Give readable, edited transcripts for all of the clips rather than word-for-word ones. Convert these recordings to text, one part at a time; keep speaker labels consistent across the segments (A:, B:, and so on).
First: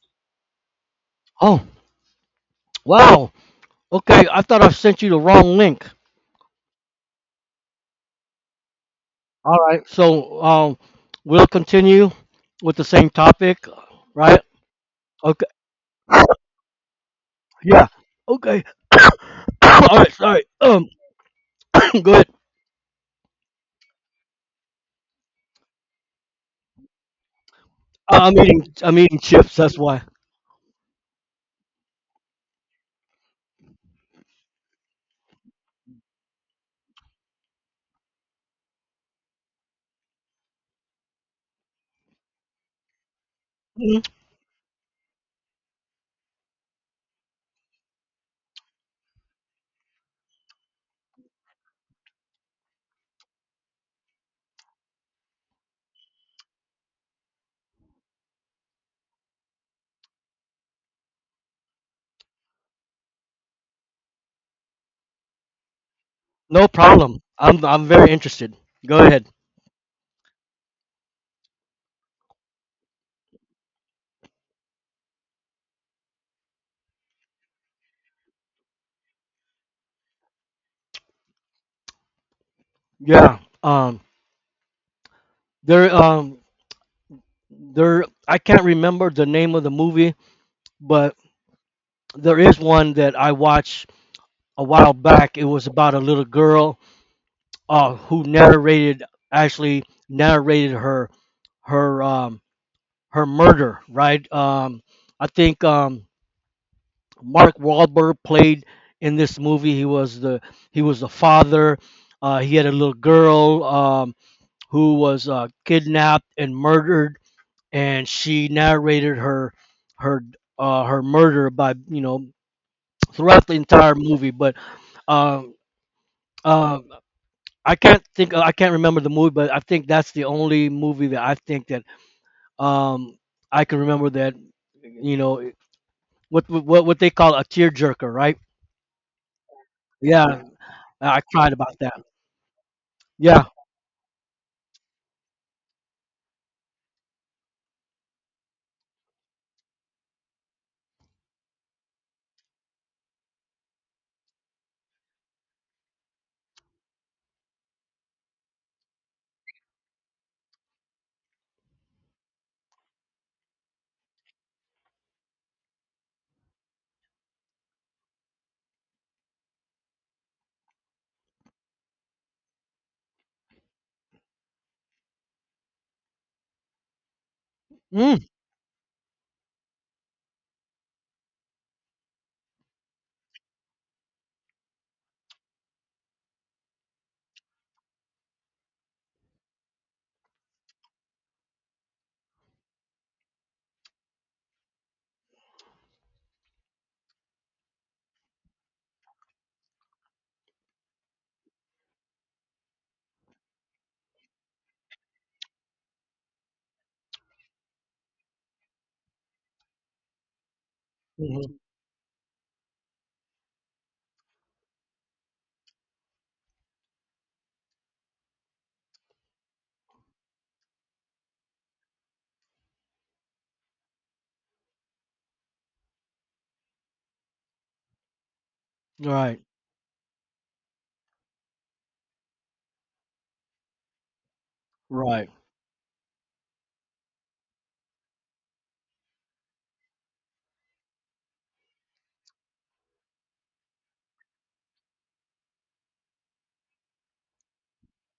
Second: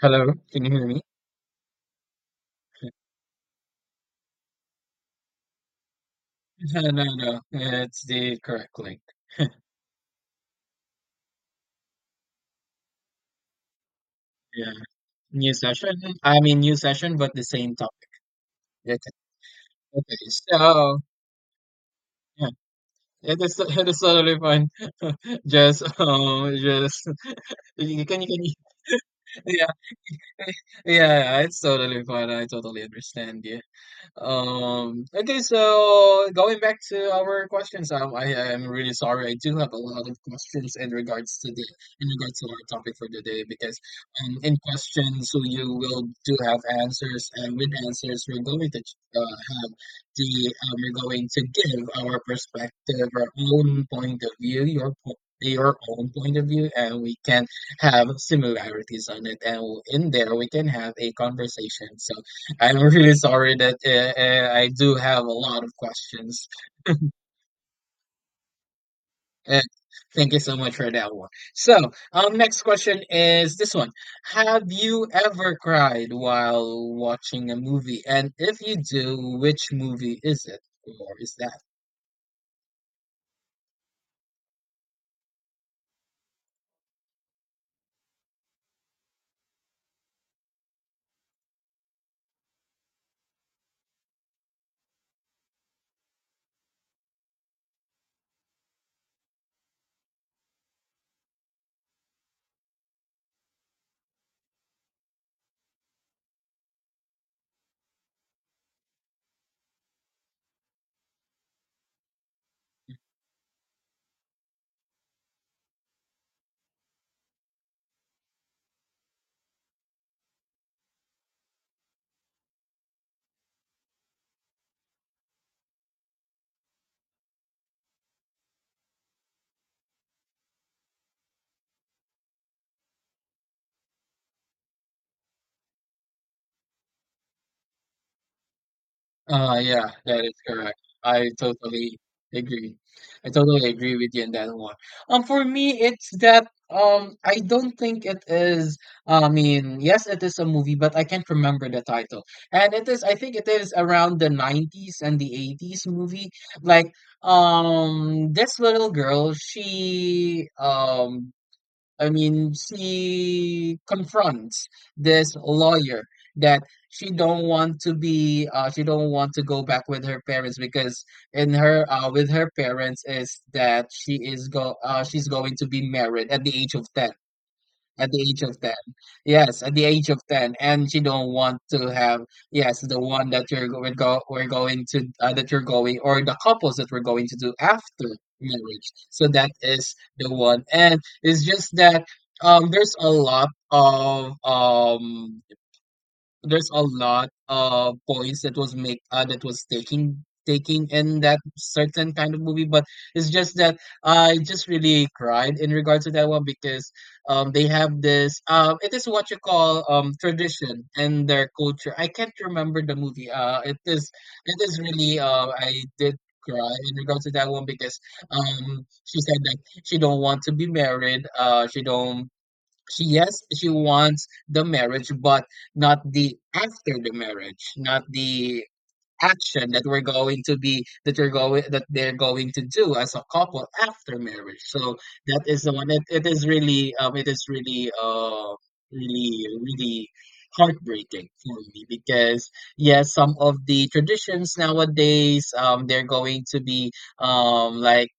A: Hello, can you hear me?
B: Oh, wow. Okay, I thought I sent you the wrong link.
A: No, no, no. It's the correct link.
B: All right, so we'll continue with the same topic, right?
A: Yeah.
B: Okay,
A: New session. I mean, new session, but the same
B: yeah.
A: topic.
B: Okay.
A: That's it.
B: All right,
A: Okay.
B: sorry.
A: So,
B: Go ahead.
A: yeah, it is totally fine. Just, you can, you
B: I'm
A: can,
B: eating. I'm eating chips.
A: yeah,
B: That's why.
A: yeah, it's totally fine. I totally understand you. Okay, so going back to our questions, I am really sorry. I do have a lot of questions in regards to our topic for today because
B: Mhm.
A: in questions, so you will do have answers, and with answers we're going to have the we're going to give our perspective, our own point of view, your own point of view, and we can have similarities on it, and in there we can have a conversation. So I'm really sorry that I do have a lot of questions.
B: No problem. I'm very interested. Go ahead.
A: Uh, Thank you so much for that one. So, next question is this one: Have you ever cried while watching a movie? And if you do, which movie is it, or is that?
B: Yeah. Um. There. Um. There. I can't remember the name of the movie, but there is one that I watched a while back. It was about a little girl who narrated actually narrated her um, her murder, right? I think Mark Wahlberg played in this movie. He was the father. He had a little girl who was kidnapped and murdered, and she narrated her her murder by throughout the entire movie. But um, uh, I can't think. I can't remember the movie, but I think that's the only movie that I think that um I can remember that you know what they call a tearjerker, right?
A: Yeah, that is
B: Yeah,
A: correct.
B: I
A: I
B: cried about
A: totally
B: that.
A: agree. I
B: Yeah.
A: totally agree with you on that one. For me, it's that I don't think it is. I mean, yes, it is a movie, but I can't remember the title. I think it is around the '90s and the '80s movie. Like, this little girl, she I mean, she confronts this lawyer that she don't want to go back with her parents, because with her parents is that she's going to be married at the age of 10. At the
B: Mm
A: age of 10. Yes, at the age of 10. And you don't want to have, yes, the one that you're go, we're going to, that you're going, or the couples that we're going to do after marriage. So that is the one. And it's just that there's a lot of there's a lot of points that was taking in that certain kind of movie, but it's just that I just really cried in regards to that one because they have this, it is what you call, tradition and their
B: hmm.
A: culture. I can't remember the movie. It is, it is really, I did cry in regards to that one because she said that she don't want to be married she don't she yes, she wants the marriage, but not the after the marriage, not the
B: Right.
A: action that we're going to be that you're going that they're going to do as a couple after marriage. So
B: Right.
A: that is the one. It is really, really, really heartbreaking for me, because yes, some of the traditions nowadays, they're going to be, like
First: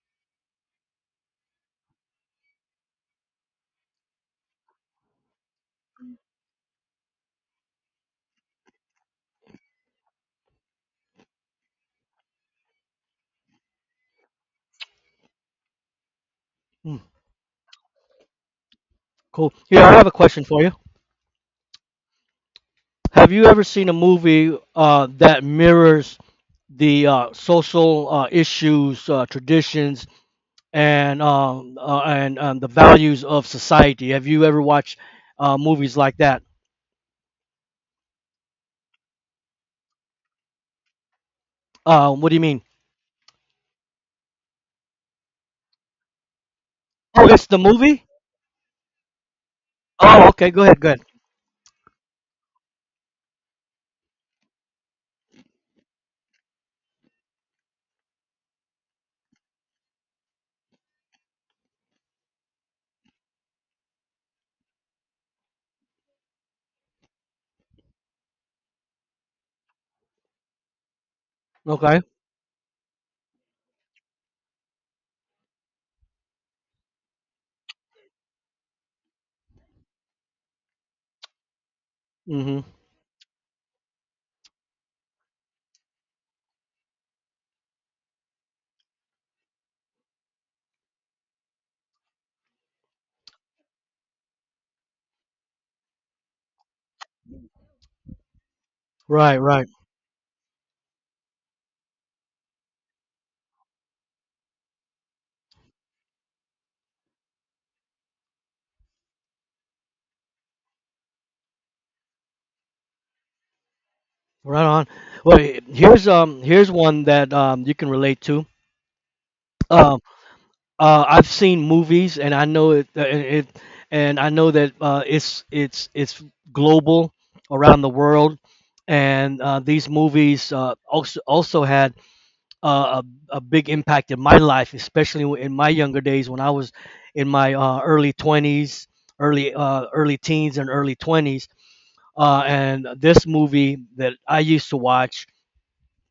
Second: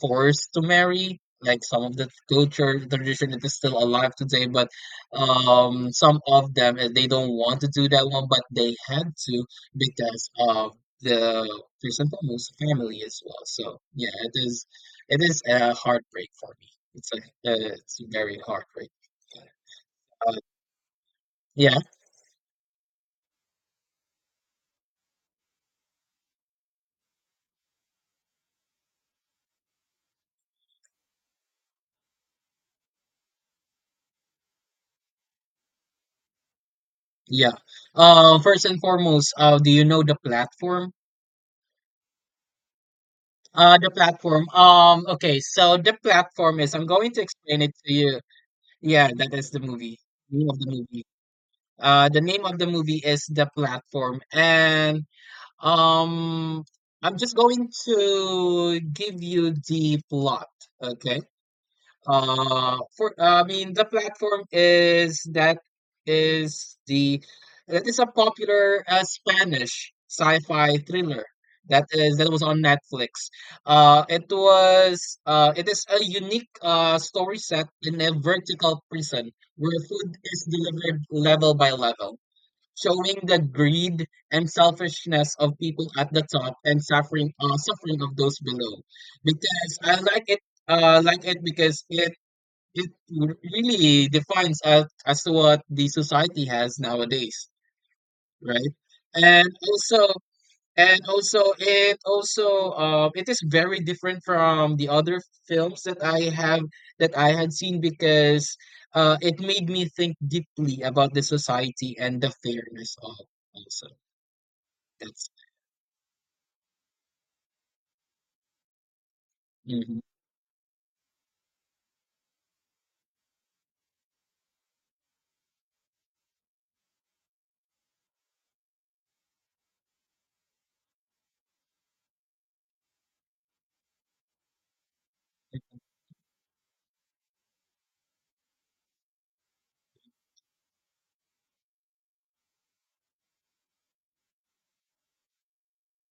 A: forced to marry, like some of the culture tradition that is still alive today. But some of them, they don't want to do that one, but they had to because of the Chrysanthemum's family as well. So yeah, it is a heartbreak for me.
B: Mm.
A: It's a it's very heartbreak.
B: Cool. Here, I have a
A: Uh,
B: question for you.
A: yeah,
B: Have you ever seen a movie that mirrors the social issues, traditions, and the values of society? Have you ever watched movies like that?
A: yeah. First and foremost, do you know the platform?
B: What do you mean?
A: The platform. Okay, so the platform is. I'm going to
B: Oh, it's the
A: explain it to
B: movie?
A: you. Yeah, that is the movie.
B: Oh, okay.
A: Name of
B: Go
A: the
B: ahead. Go ahead.
A: movie. The name of the movie is The Platform. And Um, I'm just going to give you the plot, okay? For I mean, the platform is that is the that is a popular Spanish sci-fi thriller that
B: Okay.
A: is that was on Netflix. It is a unique story set in a vertical prison where food is delivered level by level,
B: Mm hmm.
A: showing the greed and selfishness of people at the top and suffering of those below. Because I like it, like it because it really defines as to what the society has nowadays, right?
B: Right.
A: And
B: Right.
A: also, and also it also, it is very different from the other films that I have that I had seen, because it made me think deeply about the society and the fairness of also.
B: Right on.
A: That's
B: Well, here's one that you can relate to. Um,
A: mhm,
B: I've seen movies, and I know it. And it and I know that it's global around the world, and these movies also had uh, a big impact in my life, especially in my younger days when I was in my early 20s, early early teens and early 20s. And this movie that I used to watch,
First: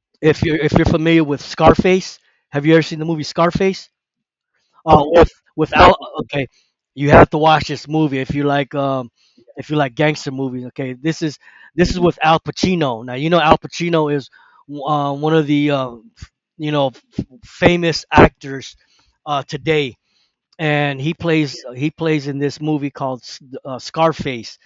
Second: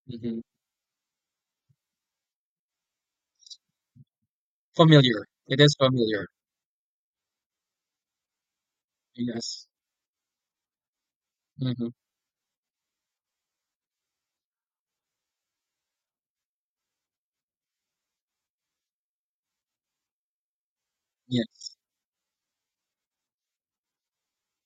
A: mhm.
B: if you're familiar with Scarface, have you ever seen the movie Scarface? Oh,
A: Familiar.
B: with
A: It is
B: without
A: familiar.
B: Okay, you have to watch this movie
A: Yes.
B: if you like gangster movies. Okay, this
A: Mhm.
B: is with Al Pacino. Now you know Al Pacino is one of the f- you know famous actors today, and
A: Yes.
B: he plays in this movie called Scarface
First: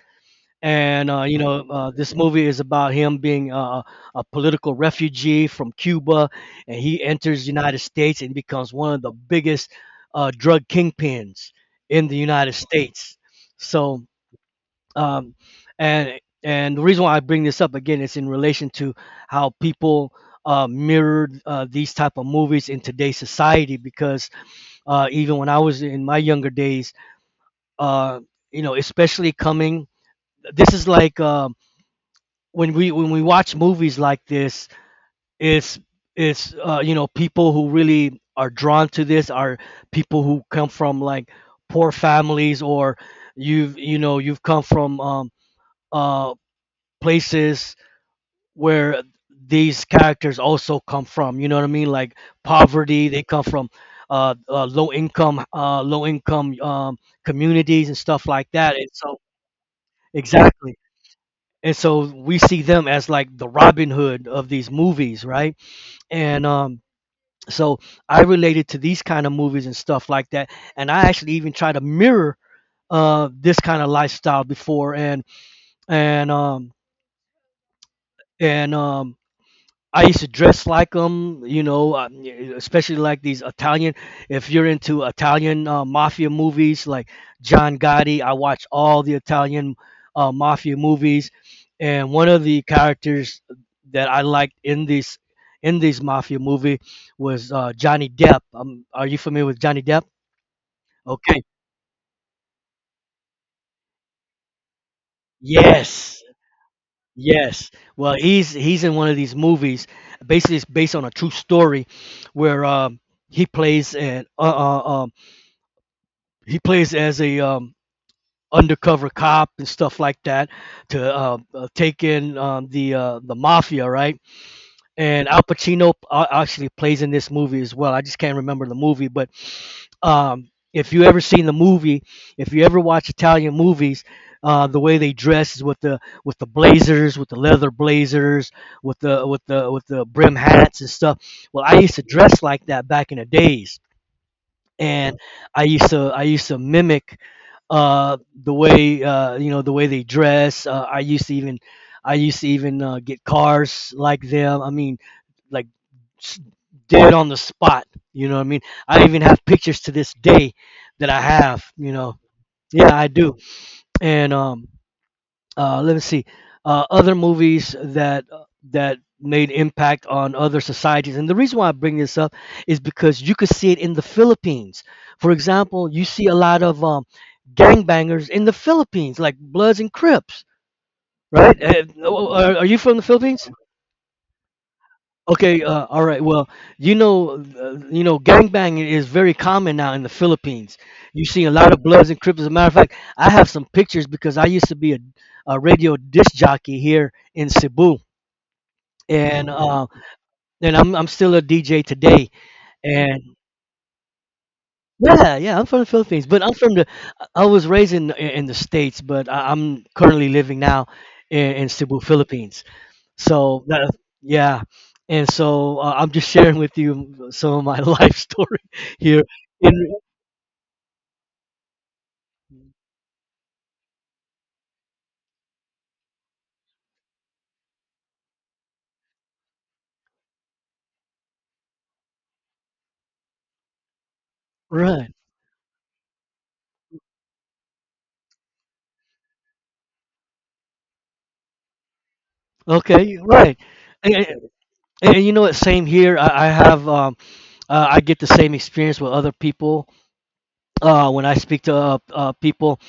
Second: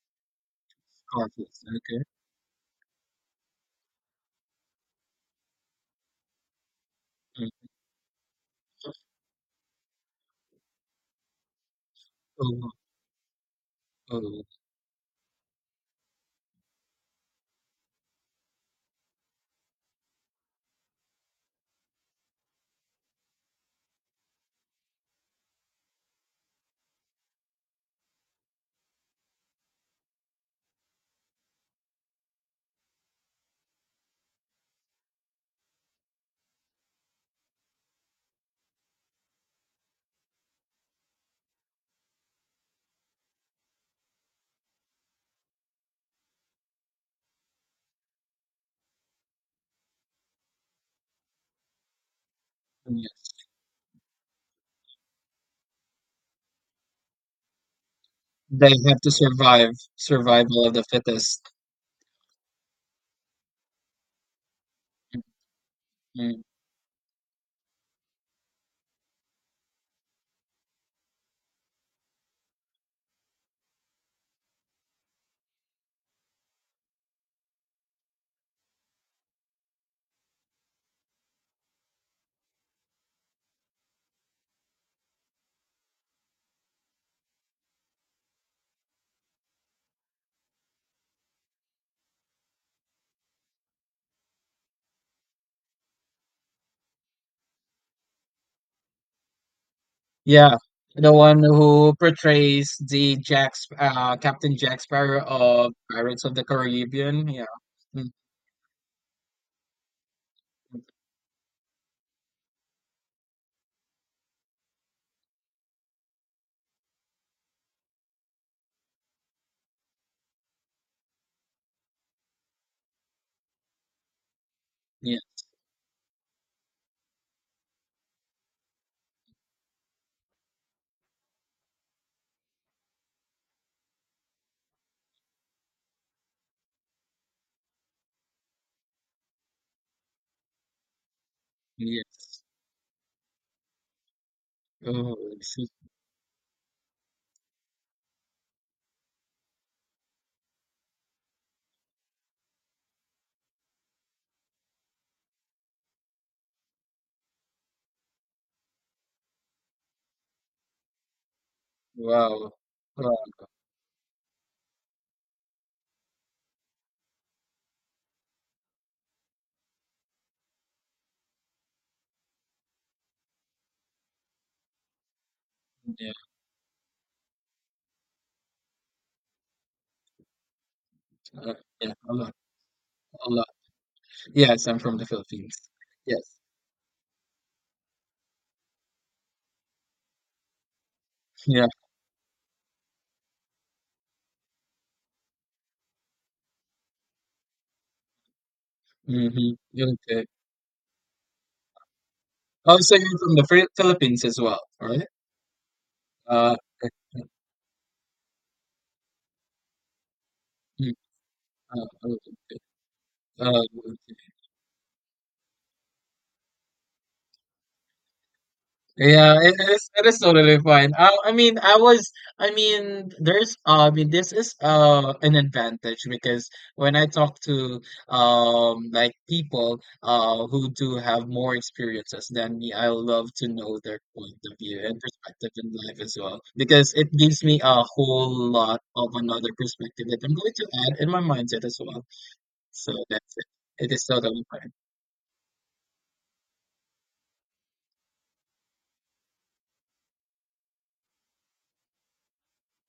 B: and
A: Scarface. Okay.
B: this movie is about him being a political refugee from Cuba, and he enters the
A: Mm.
B: United States and becomes one of the biggest drug kingpins in the
A: Oh,
B: United
A: wow.
B: States. So,
A: Oh,
B: um, and the reason why I bring this up again is in relation to how people mirrored these type of movies in today's society. Because even when I was in my younger days, uh, you know, especially coming, this is like. When we watch movies like this, it's it's you know, people who really are drawn to this are people who come from like poor families or you know, you've come from uh, places where these characters also come from. You know what I mean? Like
A: mm,
B: poverty, they
A: yes.
B: come from low income communities and stuff like
A: They
B: that. And
A: have to
B: so
A: survive, survival
B: exactly,
A: of the fittest.
B: and so we see them as like the Robin Hood of these movies, right?
A: Mhm.
B: And so I related to these kind of movies and stuff like that, and I actually even try to mirror this kind of lifestyle before, and and um and um I used to dress like them, you know, especially like these Italian. If you're into Italian mafia movies, like John Gotti, I watch all the Italian mafia movies, and one of the characters that I liked in this mafia movie was Johnny Depp. Are you familiar with Johnny Depp?
A: Yeah. The one
B: Okay.
A: who portrays the Captain Jack Sparrow of
B: Yes.
A: Pirates of the Caribbean. Yeah.
B: Yes.
A: Mm,
B: Well, he's in one of these movies. Basically, it's
A: mm.
B: based on a true story, where he plays and uh, uh, um, he plays as a undercover cop and stuff like that to take in the mafia, right?
A: Yeah.
B: And Al Pacino actually plays in this movie as well. I just can't remember the movie, but if you ever seen the movie, if you ever watch Italian movies, the way they dress is with the blazers, with the leather blazers, with the brim hats and stuff. Well, I used to dress
A: Yes.
B: like that back in the days,
A: Oh,
B: and
A: this is-
B: I used to mimic uh, the way the way they dress. I used to even get cars like them. I mean, like s- dead on the spot. You know what I mean? I even have pictures to this day that I have. You know,
A: wow.
B: yeah, I
A: Wow.
B: do. And let me see. Other movies that that made impact on other societies, and the reason why I bring this up is because you could see it in the Philippines. For example, you
A: Yeah.
B: see a lot of gangbangers in the Philippines, like Bloods and Crips,
A: Uh,
B: right?
A: yeah. A lot.
B: Are you from the
A: A
B: Philippines?
A: lot. Yes, I'm from the Philippines.
B: Okay, all right.
A: Yes.
B: Well, you know, gangbanging is very common now in the Philippines. You see a
A: Yeah,
B: lot of Bloods and Crips. As a matter of fact, I have some pictures because I used to be a radio disc jockey here in Cebu, and
A: mhm, okay.
B: I'm still a DJ today.
A: Oh, so you're
B: And
A: from the Philippines as well, right?
B: yeah, yeah, I'm from the Philippines, but I'm
A: Uh,
B: from the.
A: uh,
B: I was raised in the States, but I'm currently living now
A: mm,
B: in Cebu,
A: oh, okay.
B: Philippines.
A: Uh,
B: So that
A: okay.
B: yeah, and so I'm just sharing with you some of my life story here.
A: Yeah,
B: In
A: it is totally fine. I mean, I was, I mean, there's, I mean, this is an advantage, because when I talk to, like people who do have more experiences than me, I love to know their point of view and
B: right,
A: perspective in life as well, because it gives me a whole lot of another perspective that I'm going to add in my mindset as well. So
B: okay,
A: that's it.
B: right.
A: It is
B: And, and,
A: totally fine.
B: and you know what? Same here. I have I get the same experience with other people when I speak to people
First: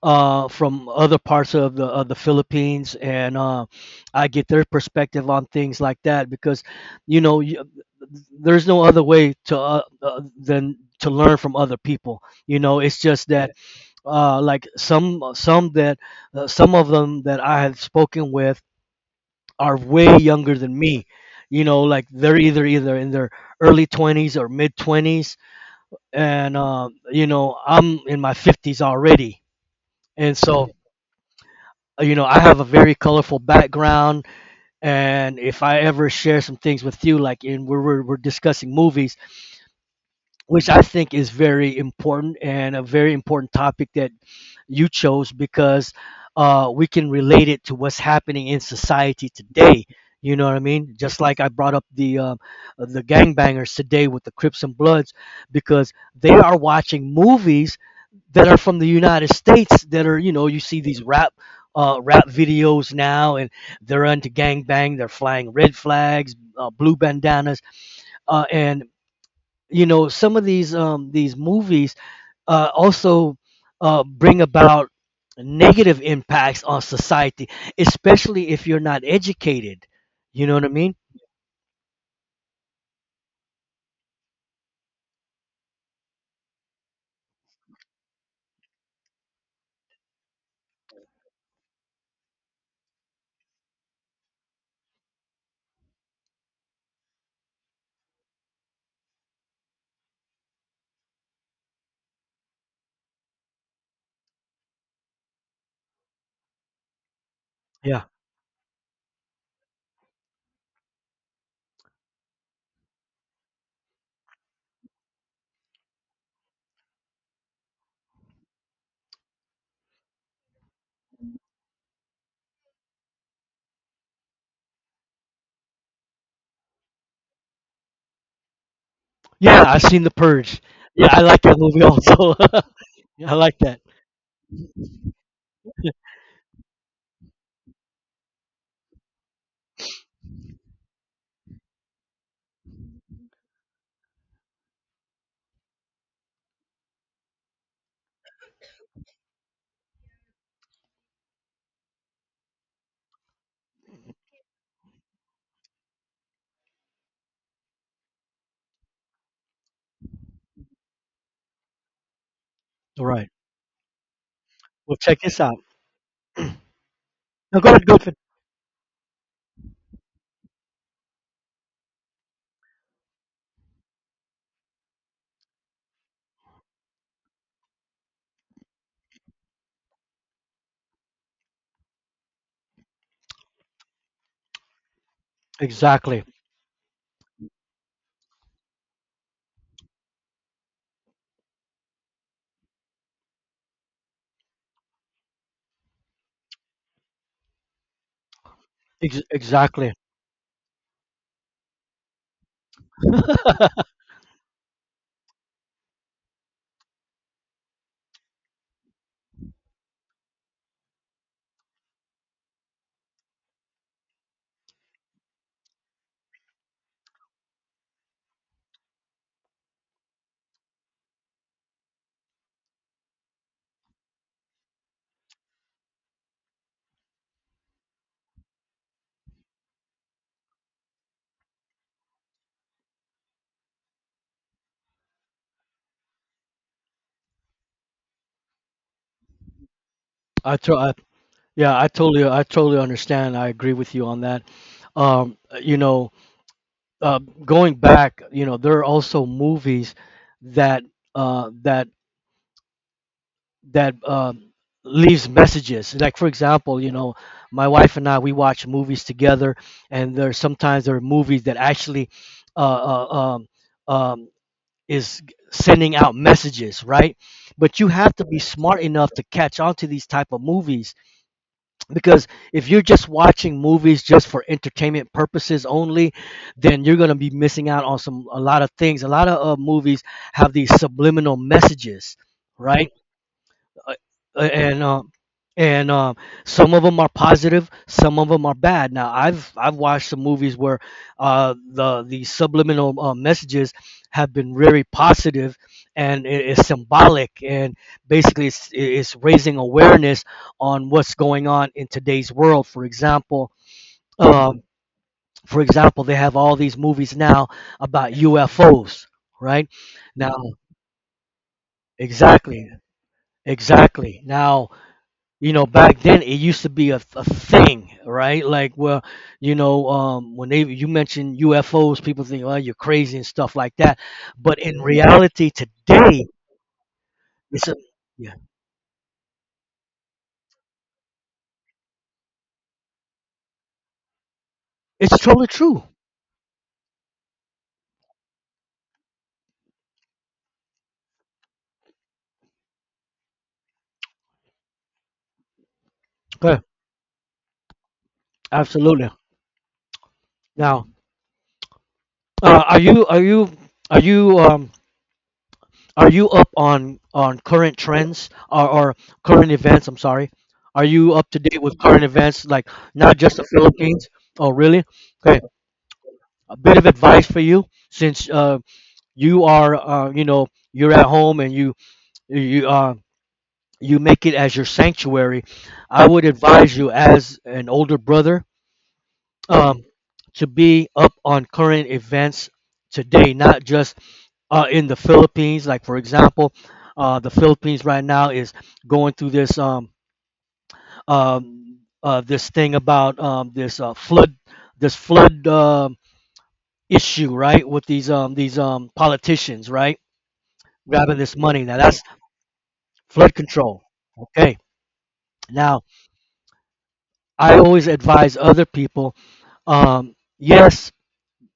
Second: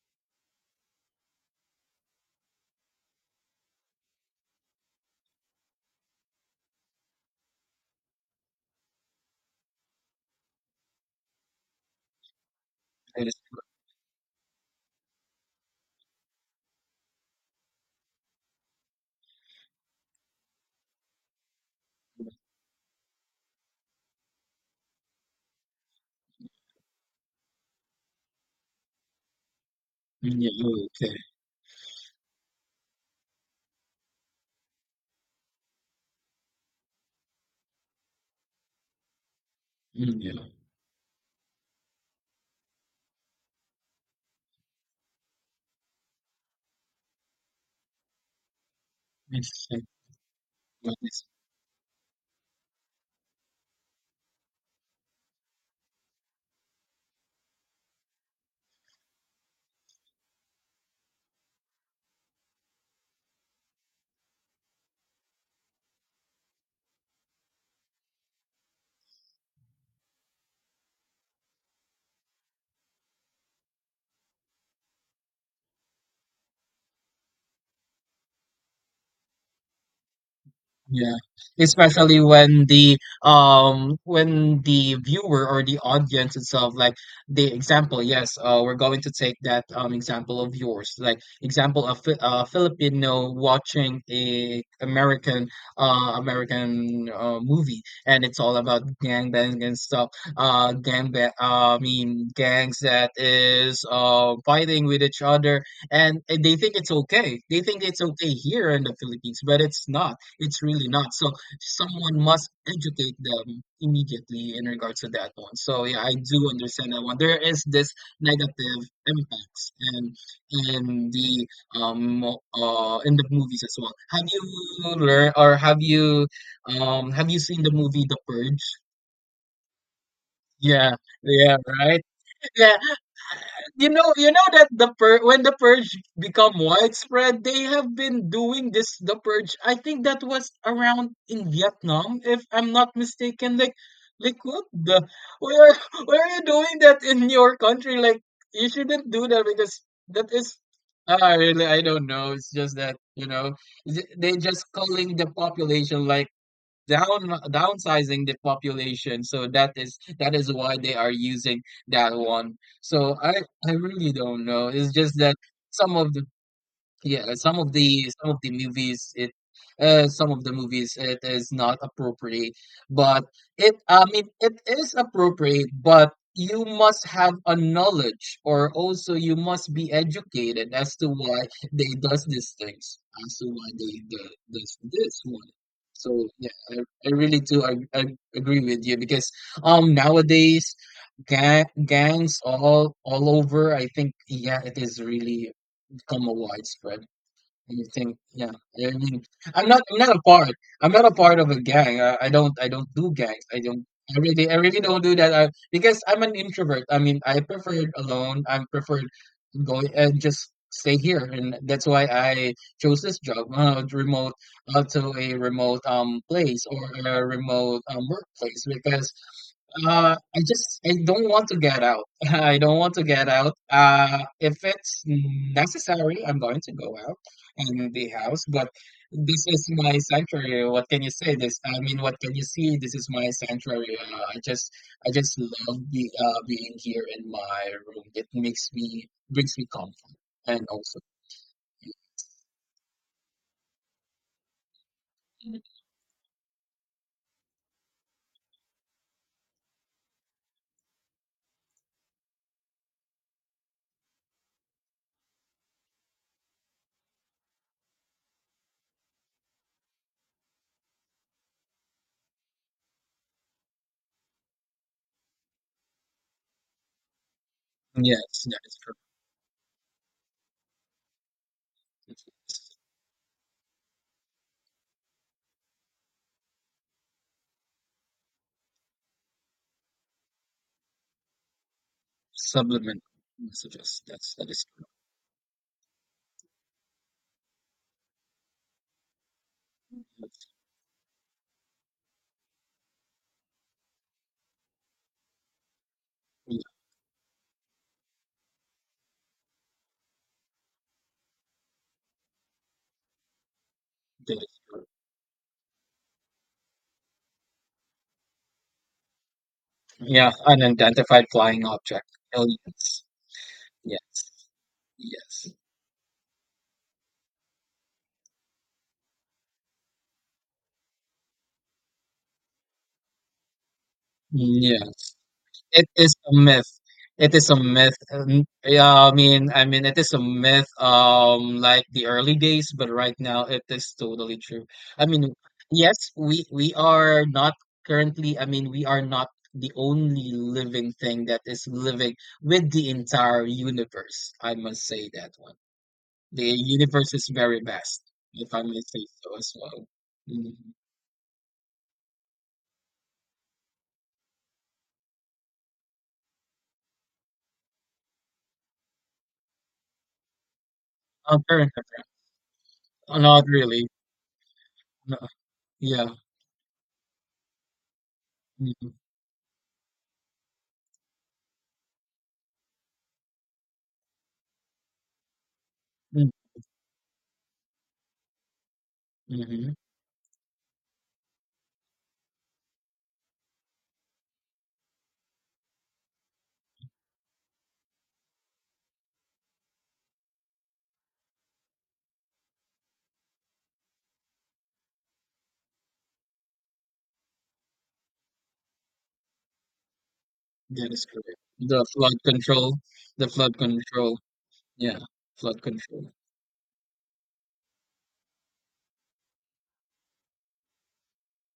B: from other parts of the Philippines, and I get their perspective on things like that because, you know, there's no other way to than to learn from other people. You know, it's
A: It
B: just
A: is,
B: that
A: totally
B: like some that some of them that I have spoken with are way younger than me. You know, like
A: fine.
B: they're either in their early 20s or mid 20s, and you know, I'm in my 50s already, and
A: Mm, yeah,
B: so.
A: okay.
B: You know, I have a very colorful background, and if I ever share some things with you, like in where we're discussing movies,
A: Mm, yeah,
B: which I think is very important and a very important topic that you chose because we can relate it to what's happening in society today.
A: interesting.
B: You know what I mean? Just
A: Nice.
B: like I brought up the gangbangers today with the Crips and Bloods, because they are watching movies that are from the United States that are, you know, you see these rap videos now, and they're into gangbang. They're flying red flags, blue bandanas, and you know some of these movies also bring about negative impacts on society, especially if you're not educated. You know what I mean?
A: Yeah, especially when the, when the viewer or the audience itself, like the example, yes, we're going to take that example of yours, like example of Filipino watching a American movie, and it's all about gangbang and stuff, I mean gangs that is fighting with each other, and they think it's okay, they think it's
B: Yeah,
A: okay here in the Philippines, but it's not, it's really not. So someone must educate them immediately in regards to that one. So yeah, I do understand that one. There is this negative impacts and in the in the movies as well. Have you learned or have you seen the movie The Purge?
B: yeah. I've seen The Purge.
A: Yeah,
B: Yeah, I like that
A: yeah,
B: movie
A: right.
B: also.
A: Yeah,
B: Yeah, I like that.
A: you know that the when the purge become widespread, they have been doing this the purge. I think that was around in Vietnam, if I'm not mistaken. Like what the where, where are you doing that in your country? Like, you shouldn't do that, because that is. Ah, really? I don't know. It's just that, you know, they just calling the population, like down downsizing the population. So that is why they are using that one.
B: All
A: So
B: right.
A: I really don't know. It's
B: Well,
A: just
B: check
A: that
B: this out.
A: some of the, yeah, and some
B: Now go
A: of
B: ahead, go
A: the,
B: ahead.
A: some of the movies it some of the movies, it is not appropriate, but it, I mean, it is appropriate, but you must have a knowledge, or also you must be educated as to why they does these things, as to why they does this one.
B: Exactly.
A: So yeah, I really do, I agree with you because nowadays gangs all over, I think, yeah, it is really become a widespread. You think, yeah. I mean, I'm not.
B: Exactly.
A: I'm not a part. I'm not a part of a gang. I don't. I don't do gangs. I don't. I really. I really don't do that. I, because I'm an introvert. I mean, I prefer alone. I prefer going and just stay here, and that's why I chose this job, remote, to a remote place, or a remote workplace, because I just I don't want to get out. I don't want to get out. If it's necessary, I'm going to go out and the house. But this is my sanctuary. What can you say? This I mean, what can you see? This is my sanctuary. I just love being here in my room. It makes me brings me comfort,
B: I,
A: and
B: to-
A: also
B: yeah, I totally understand. I agree with you on that. You know, uh, going back, you know, there are also movies that uh, that that leaves messages. Like for example, you know, my wife and I, we watch movies together, and there sometimes there are movies that actually uh, uh, um, um, is sending out messages, right? But you have to be
A: yes, that is
B: smart
A: correct.
B: enough to catch on to these type of movies because if you're just watching movies just for entertainment purposes only, then you're going to be missing out on some a lot of things. A lot of movies have these subliminal messages, right?
A: Subliminal
B: uh,
A: messages. That's
B: uh,
A: that is
B: and uh, and Some of them are positive, some of them are bad. Now, I've watched some
A: correct.
B: movies where the subliminal messages have been very positive, and
A: Yeah,
B: it's symbolic, and basically it's raising awareness on what's going on in today's world. For example,
A: that is
B: um,
A: correct.
B: they have all these movies now about UFOs, right?
A: Yeah,
B: Now,
A: unidentified flying object.
B: exactly,
A: Aliens.
B: exactly.
A: Yes.
B: Now, you
A: Yes.
B: know, back then it used to be a thing, right? Like, well, when they you mentioned UFOs, people think, oh, you're crazy and stuff like that, but
A: Yes.
B: in
A: Yes.
B: reality
A: It is
B: today
A: a myth. It is a
B: it's a,
A: myth.
B: yeah,
A: Yeah, I mean, it is a myth. Like the early days, but right now it is totally true. I
B: it's
A: mean,
B: totally true.
A: yes, we are not currently. I mean, we are not the only living thing that is living with the entire universe. I must say that one. The
B: Okay,
A: universe's very best, if I may say
B: absolutely.
A: so as well. Mhm.
B: Now, uh, are you are you are you um are you up on current trends, or current events, I'm sorry, are you up to
A: Oh,
B: date
A: correct,
B: with current
A: correct.
B: events, like, not just the
A: Not really.
B: Philippines? Oh, really?
A: No.
B: Okay.
A: Yeah.
B: A bit of advice for you, since
A: Mhm.
B: you are, you're at home and you uh, you make it as your sanctuary. I would
A: Mm.
B: advise you, as an older brother,
A: Mhm.
B: um, to be up on current events today, not just in the Philippines. Like for example, the Philippines right now is going through this, this thing about, this flood issue, right, with these politicians, right,
A: That is
B: grabbing this
A: correct.
B: money. Now
A: The
B: that's
A: flood control, the
B: flood
A: flood
B: control.
A: control.
B: Okay.
A: Yeah, flood
B: Now,
A: control.
B: I always advise other people, yes,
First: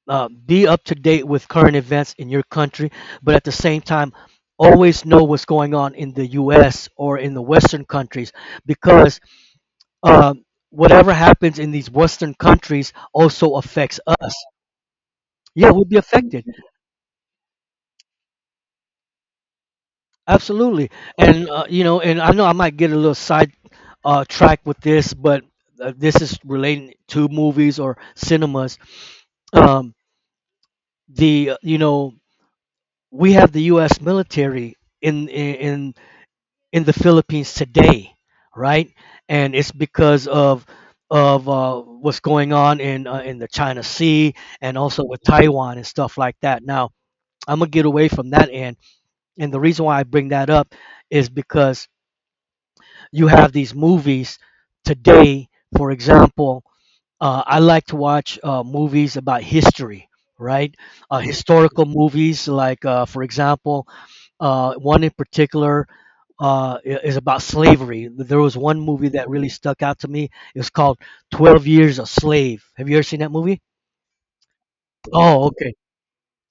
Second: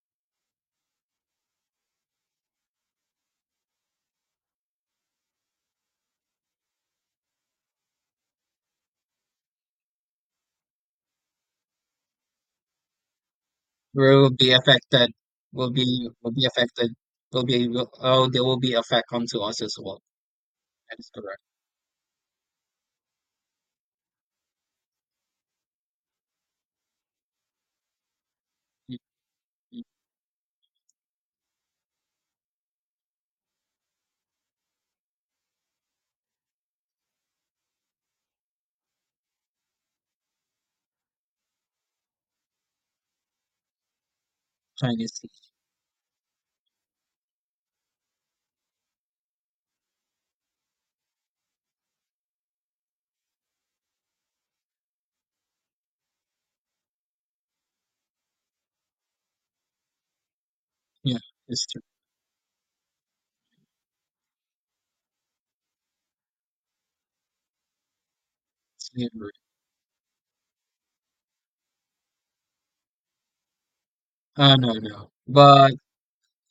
B: be up to date with current events in your country, but at the same time, always know what's going on in the U.S. or in the Western countries, because um, whatever happens in these Western countries also affects
A: Will
B: us.
A: be affected.
B: Yeah,
A: Will
B: we'll be
A: be will be
B: affected.
A: affected. Oh, there will be effect onto us as well.
B: Absolutely.
A: That is correct.
B: And, I know I might get a little side, track with this, but this is relating to movies or cinemas.
A: Mm, mm.
B: Um, the you know we have the U.S. military in in in the Philippines today, right? And it's because of what's going on in the China Sea and also
A: Chinese
B: with
A: Sea.
B: Taiwan and stuff like that. Now I'm gonna get away from that end, and the reason why I bring that up is because you have these movies today, for example. I like to watch movies about history, right?
A: Yeah, it's true.
B: Historical movies, like, for example, one in particular, is about slavery. There was one movie that
A: Slavery.
B: really stuck out to me. It was called 12 Years a Slave. Have you ever seen that movie?
A: No, no.
B: Oh,
A: But
B: okay,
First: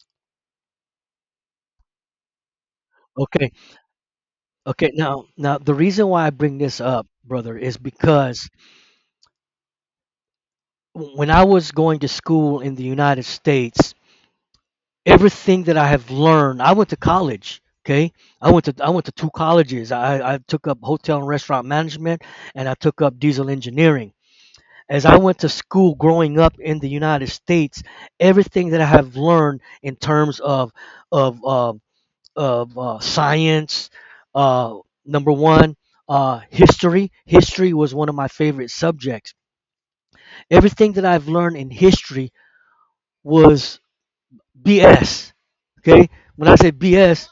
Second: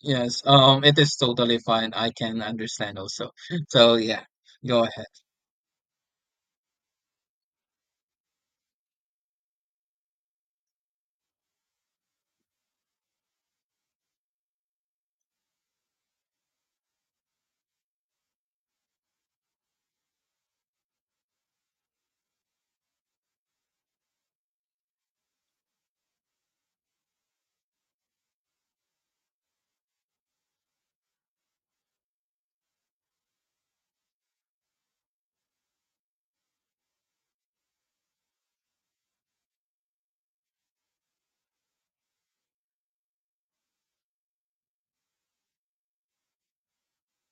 A: yes, it is totally fine. I can understand also.
B: okay,
A: So yeah, go
B: okay.
A: ahead.
B: Now, the reason why I bring this up, brother, is because, when I was going to school in the United States, everything that I have learned. I went to college. Okay, I went to two colleges. I took up hotel and restaurant management, and I took up diesel engineering. As I went to school growing up in the United States, everything that I have learned in terms of uh, of science, uh, number one, history. History was one of my favorite subjects. Everything that I've learned in history was BS. Okay, when I say BS,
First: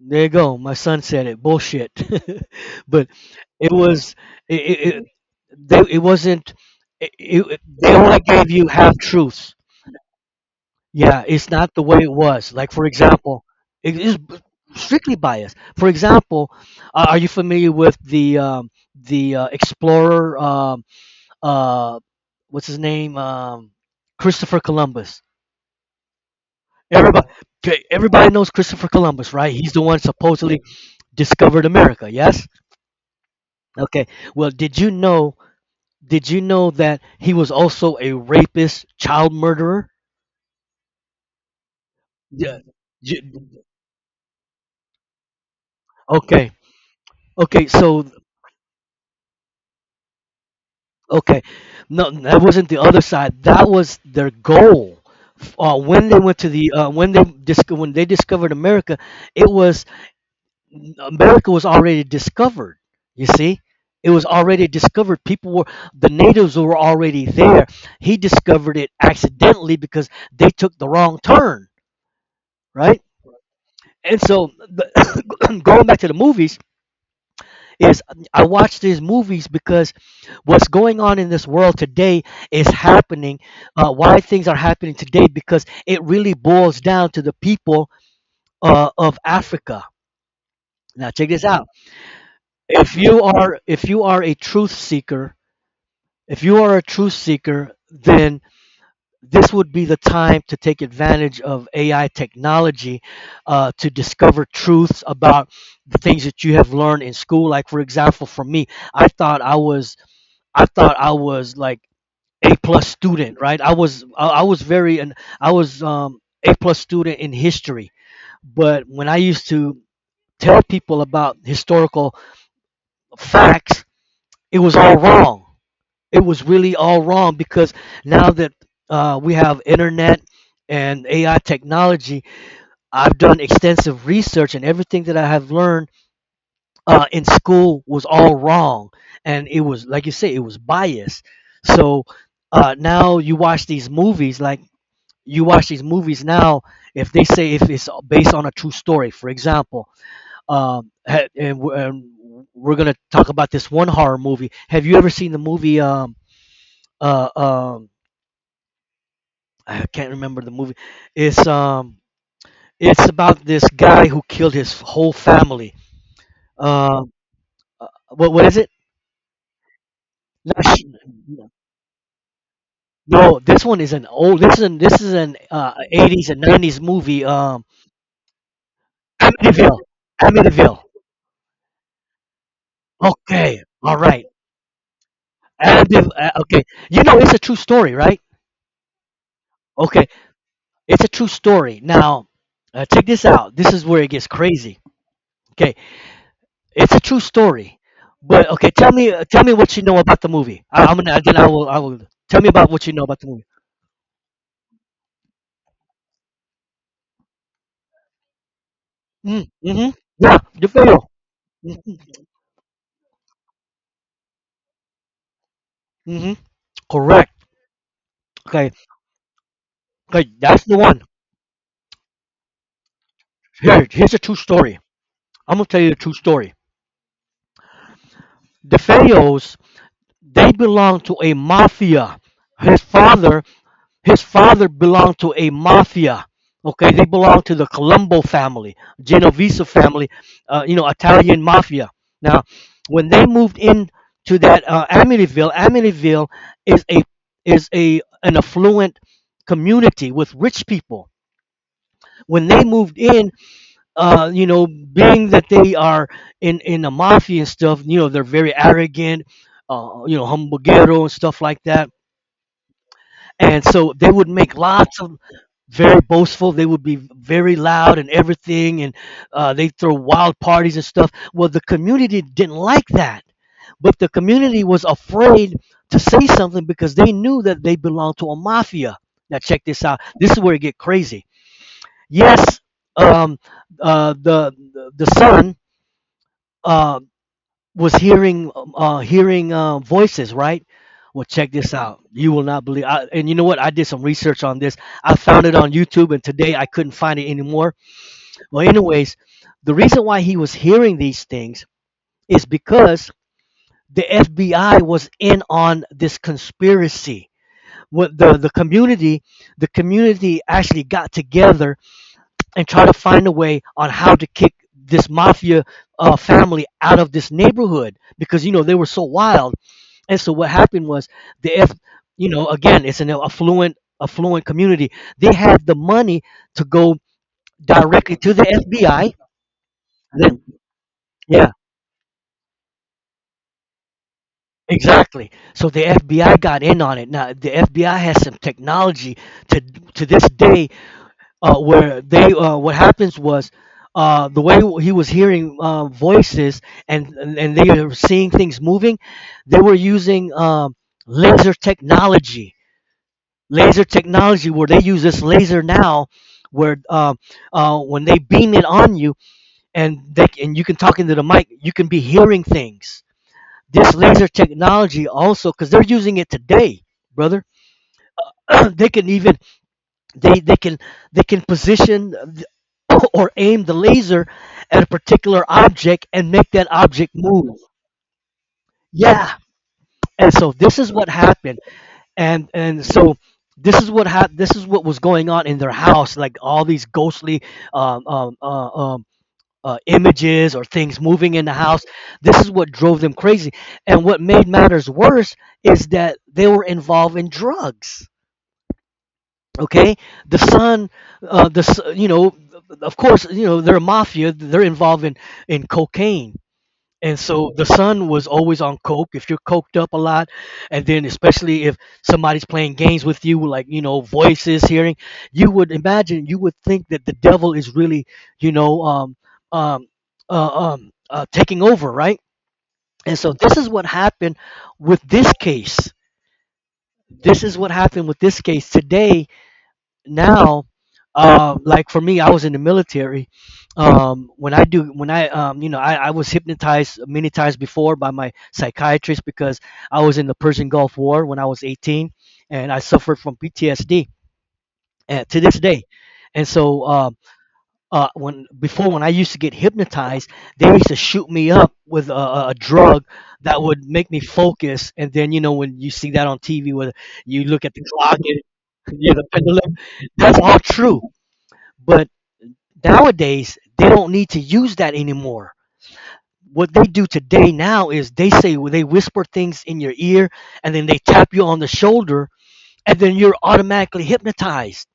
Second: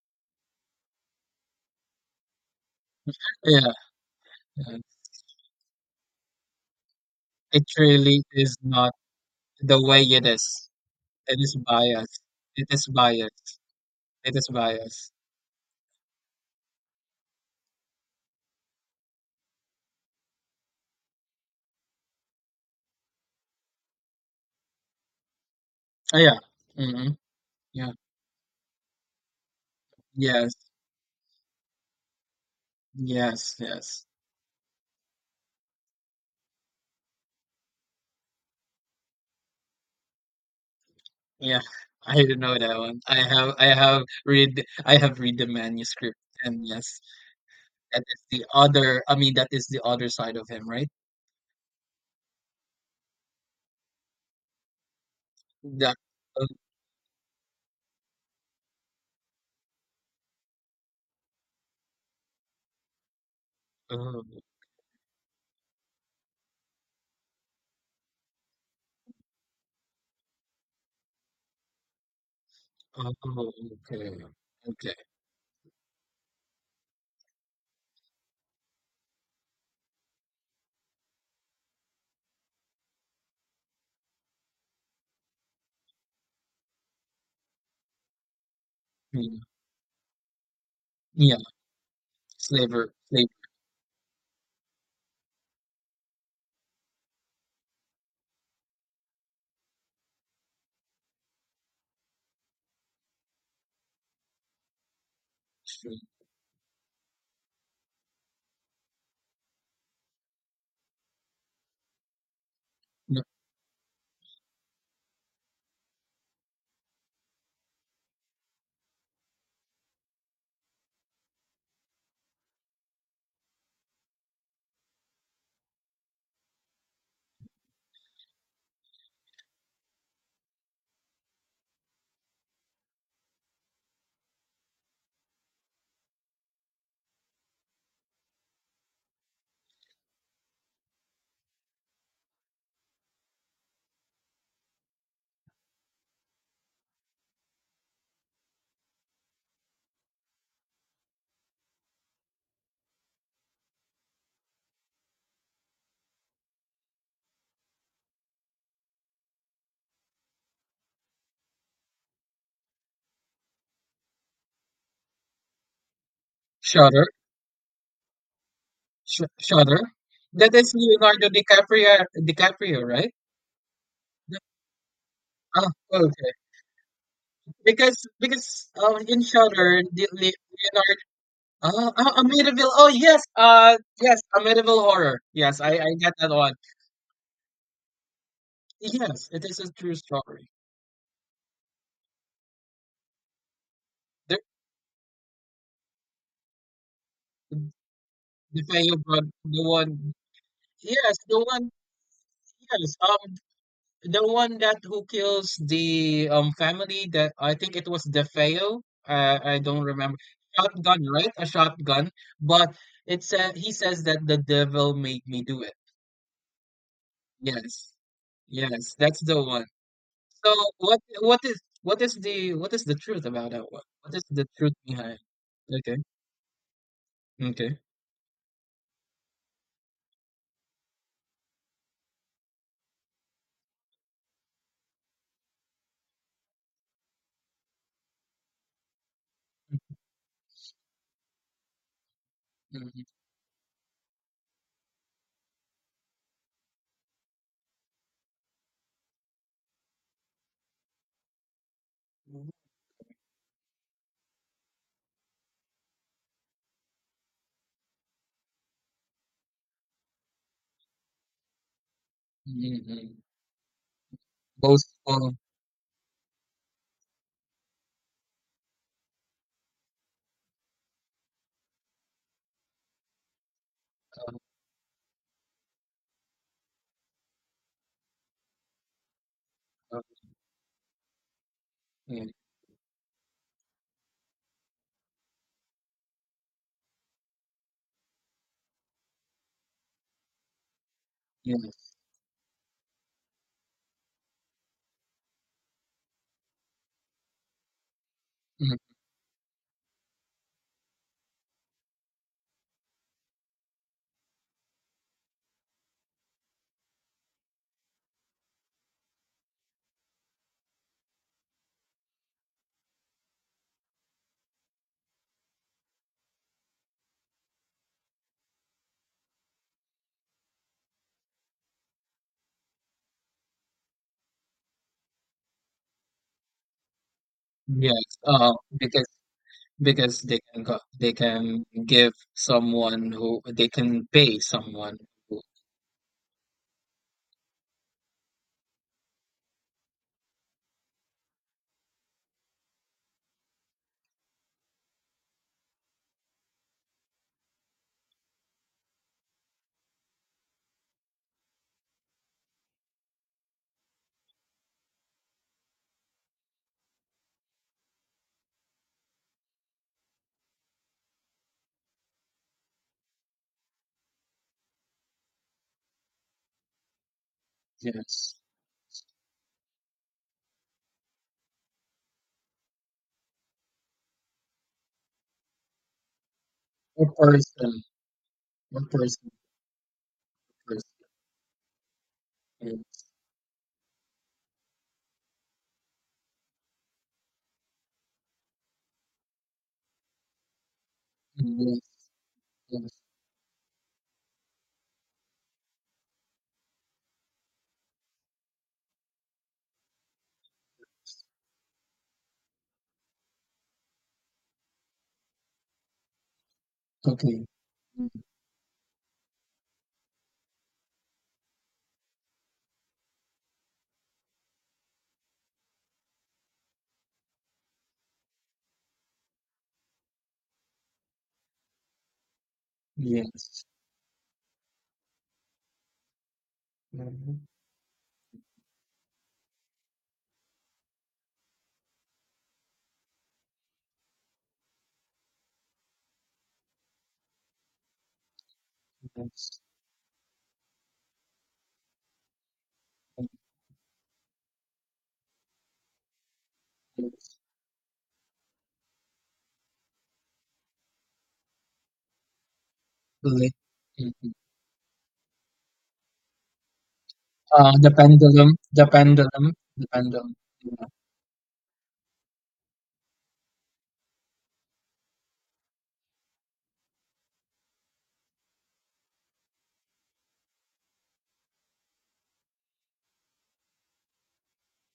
B: there you go. My son said it. Bullshit. But
A: Yeah,
B: it was, it
A: yeah.
B: it, it, it wasn't,
A: It
B: they only
A: really
B: gave
A: is
B: you
A: not
B: half truths.
A: the way it is.
B: Yeah,
A: It
B: it's
A: is
B: not the way it
A: biased.
B: was.
A: It
B: Like for
A: is
B: example,
A: biased.
B: it is,
A: It is biased.
B: strictly biased. For example, are you familiar with the, explorer? Uh, what's his name? Christopher Columbus.
A: Oh, yeah. Mm-hmm.
B: Everybody, Okay.
A: Yeah.
B: Everybody knows Christopher Columbus, right? He's the one
A: Yes.
B: supposedly discovered America. Yes.
A: Yes. Yes.
B: Okay. Well, did you know? Did you know that he was also a rapist, child murderer?
A: Yeah. I didn't know
B: Yeah.
A: that one. I
B: Y-
A: have. I have read the manuscript,
B: Okay.
A: and yes,
B: Okay.
A: that
B: So,
A: is the other. I mean, that is the other side of him, right?
B: okay, no, that wasn't the other side. That was their goal.
A: That.
B: When they went
A: Oh,
B: to the when they discovered America, it was America was already discovered. You see, it
A: oh,
B: was already discovered. People were The natives were already there. He discovered it accidentally because they took the wrong turn. Right.
A: oh, okay.
B: And so
A: Okay.
B: going back to the movies is, I watch these movies because what's going on in this world today is happening, why things are happening today, because it really boils down to the people, of
A: Hmm.
B: Africa. Now check
A: Yeah,
B: this out.
A: Flavor
B: if you
A: Flavor
B: are if you are a truth seeker, if you are a truth seeker then this would be the time to take advantage of AI technology, to discover truths about the
A: Street.
B: things that you have learned in school. Like for example, for me, I thought I was I thought I was like a plus
A: No,
B: student, right? I was very and I was a plus student in history, but when I used to tell people about historical facts, it was all wrong, it was really all wrong, because now that, we have internet and AI technology, I've done extensive research and everything that I have learned, in school was all wrong. And it was, like you say, it was biased. So, now you watch these movies now, if they say if it's based on a true story, for example. And we're going to talk about this one horror movie. Have you ever seen the movie? Uh, um, I can't remember the movie. It's um, it's about this guy who killed his whole family.
A: Shutter
B: Um, what is it?
A: Sh Shutter? That
B: Not
A: is
B: Sh-
A: Leonardo DiCaprio DiCaprio, right?
B: No, this one is an old.
A: No,
B: This is an, this is an
A: ah,
B: uh, 80s
A: okay.
B: and 90s movie.
A: Because in
B: Amityville.
A: Shutter, the Le
B: Amityville.
A: Leonardo Amityville. Oh yes,
B: Okay. All
A: yes,
B: right.
A: Amityville Horror. Yes, I
B: Amityville.
A: get that one.
B: Okay. You know it's a true story, right?
A: Yes, it is a true
B: Okay.
A: story.
B: It's a true story. Now, check this out. This is where it gets
A: The
B: crazy. Okay. It's a true story. But okay,
A: Fayum one,
B: tell me
A: the
B: what you know
A: one.
B: about the movie. I'm
A: Yes,
B: gonna, then
A: the one.
B: I will tell me about what you
A: Yes,
B: know about the
A: um.
B: movie.
A: The one that who kills the family, that I think it was DeFeo.
B: Mm,
A: I don't
B: mm-hmm.
A: remember.
B: Yeah, the
A: Shotgun,
B: fail.
A: right? A
B: Mm-hmm.
A: shotgun. But it said he says that the devil made me do it.
B: Mm-hmm. Correct.
A: Yes.
B: Okay.
A: Yes, that's the one.
B: Okay,
A: So
B: that's the one.
A: what is the truth about that one?
B: Here, here's
A: What
B: a
A: is
B: true
A: the truth
B: story.
A: behind?
B: I'm gonna tell you the
A: Okay.
B: true story.
A: Okay.
B: The Fayos, they belong to a mafia. His father His father belonged to a mafia. Okay, they belonged to the Colombo family, Genovese family, Italian mafia. Now,
A: Mhm.
B: when they moved in to that, Amityville. Amityville is a is a an affluent community with rich people. When they moved in, being that they are in the mafia and stuff, you know, they're very arrogant, humbuguero and stuff like that,
A: Mm-hmm.
B: and so they would make lots of,
A: Boastful.
B: very boastful. They would be very loud and everything, and they throw wild parties and stuff. Well, the community didn't like that, but the
A: Uh,
B: community was afraid to say something because they knew that they belonged to a mafia. Now check this out.
A: uh,
B: This is where it get crazy.
A: yeah,
B: Yes, um, the son. Uh, was hearing, hearing, voices, right? Well, check this
A: yes.
B: out, you will not believe. And you know what, I did some research on this. I found it on YouTube, and today I couldn't find it anymore. Well,
A: Mm,
B: anyways, the reason why he was hearing these things is because the FBI was in on this conspiracy. What the community The community actually got together, and tried to find a way on how to kick this mafia, family out of this neighborhood, because you know they were so wild. And so what happened was, the F, you know, again, it's an affluent community. They had the money to go directly
A: yes.
B: to the
A: Because
B: FBI.
A: because they
B: Then-
A: can go, they
B: Yeah,
A: can give someone who they can pay someone
B: exactly.
A: who
B: So the FBI got in on it. Now the FBI has some technology to to this day, where they, what happens was. The way he was hearing, voices, and they were seeing things moving, they were using, laser technology. Laser technology where they use this laser now, where when they beam it on you, and you can talk into the mic, you can be hearing things. This laser technology also, because they're using it today, brother.
A: yes,
B: They can even, they they can they can position, or aim the laser at a particular object, and make that
A: a
B: object move.
A: person, a person,
B: Yeah, and so this
A: person,
B: is what happened. and and
A: yes,
B: so this is what was going on in their house, like all these ghostly, um, um, uh, um, images or things moving in the
A: yes,
B: house. This is what
A: yes,
B: drove them crazy, and what made matters worse is that they were involved in drugs. Okay, the son, you know, of course, you know, they're a mafia, they're involved in cocaine. And
A: cooking.
B: so the
A: Mm,
B: son was always on coke. If you're coked up a lot, and then especially if somebody's playing games with you, like, you know, voices, hearing, you would imagine, you would think that the devil is really, you know, um, taking over, right? And so this
A: yes.
B: is what happened with this case.
A: Mhm,
B: This is what happened with this case today. Now, like for me, I was in the military. When I do when I I was hypnotized many times before by my psychiatrist, because
A: yes,
B: I was in the Persian Gulf War when I was 18, and I suffered
A: mhm,
B: from PTSD, and to this day. And so,
A: yes.
B: when I used to get hypnotized, they used to shoot me up with a drug
A: Like,
B: that would make me
A: mhm.
B: focus. And then, you know, when you see that on TV, where you look
A: uh
B: at the
A: the
B: clock and
A: pendulum the
B: you know,
A: pendulum
B: pendulum,
A: the pendulum.
B: that's all
A: Yeah,
B: true. But nowadays, they don't need to use that anymore. What they do today now is, they say, well, they whisper things in your ear, and then they tap you on the shoulder, and then you're automatically hypnotized.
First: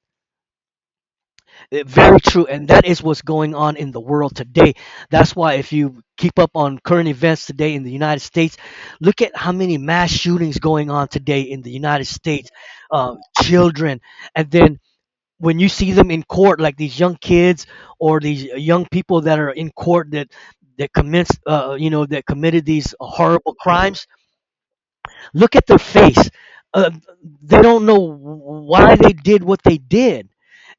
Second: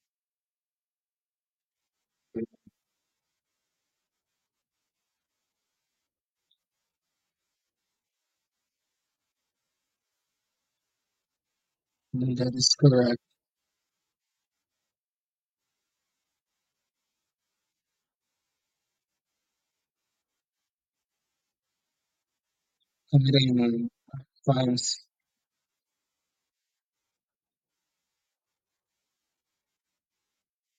B: Very true. And that is what's going on in the world today. That's why, if you keep up on current events today in the United States, look at how many mass shootings going on today in the United
A: yeah.
B: States.
A: That is correct.
B: Children, and then when you see them in court, like these young kids, or these young people that are in court, that commits, that committed these horrible
A: Comedian
B: crimes,
A: finds
B: look at their face. Uh, they don't know why they did what they did,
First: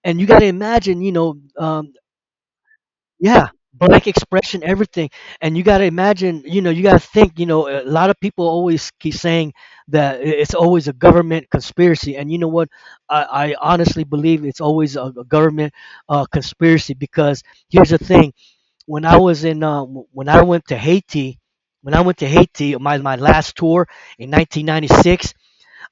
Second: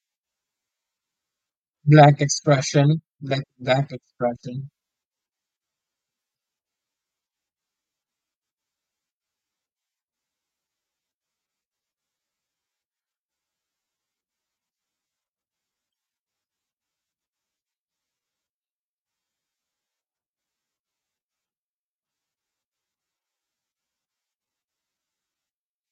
B: and you got to imagine, you know,
A: black expression black
B: yeah,
A: black
B: black expression,
A: expression.
B: everything. And you got to imagine, you know, you got to think, you know, a lot of people always keep saying that, it's always a government conspiracy. And you know what? I honestly believe it's always a government, conspiracy, because here's the thing. When I was in, w- When I went to Haiti, my last tour in 1996,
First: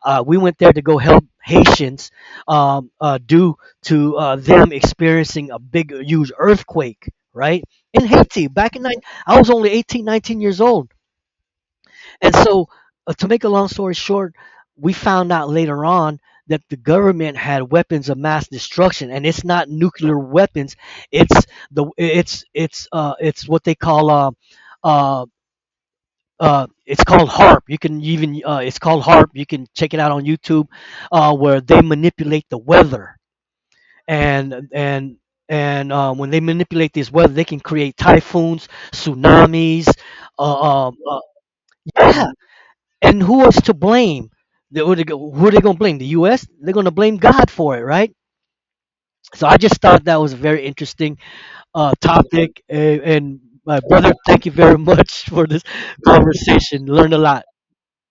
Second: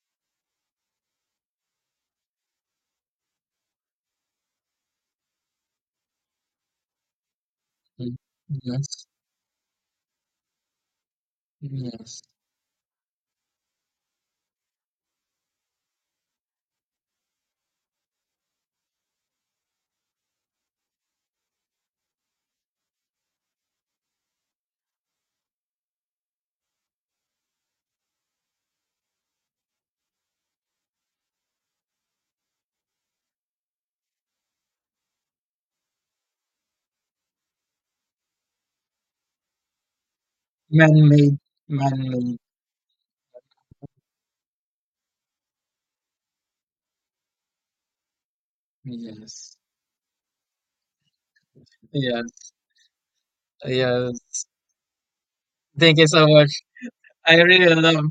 B: we went there to go help Haitians, due to, them experiencing a big, huge earthquake, right? In
A: Mm,
B: Haiti, back in nine,
A: yes.
B: I was only 18, 19 years old.
A: Yes.
B: And so, to make a long story short, we found out later on that the government had weapons of mass destruction, and it's not nuclear weapons. It's the it's what they call, uh it's called HARP. You can even, it's called HARP, you can check it out on YouTube, where they manipulate the weather, and and and when they manipulate this weather, they can create typhoons, tsunamis, uh, um, uh,
A: Man-made,
B: yeah.
A: man-made.
B: And who is to blame? Who are they going to blame, the us? They're going to blame God for it, right? So I
A: Yes,
B: just thought that was a very interesting,
A: yes,
B: topic, and my brother,
A: yes.
B: thank you very much for this
A: Thank you so much.
B: conversation. Learned a
A: I
B: lot.
A: really love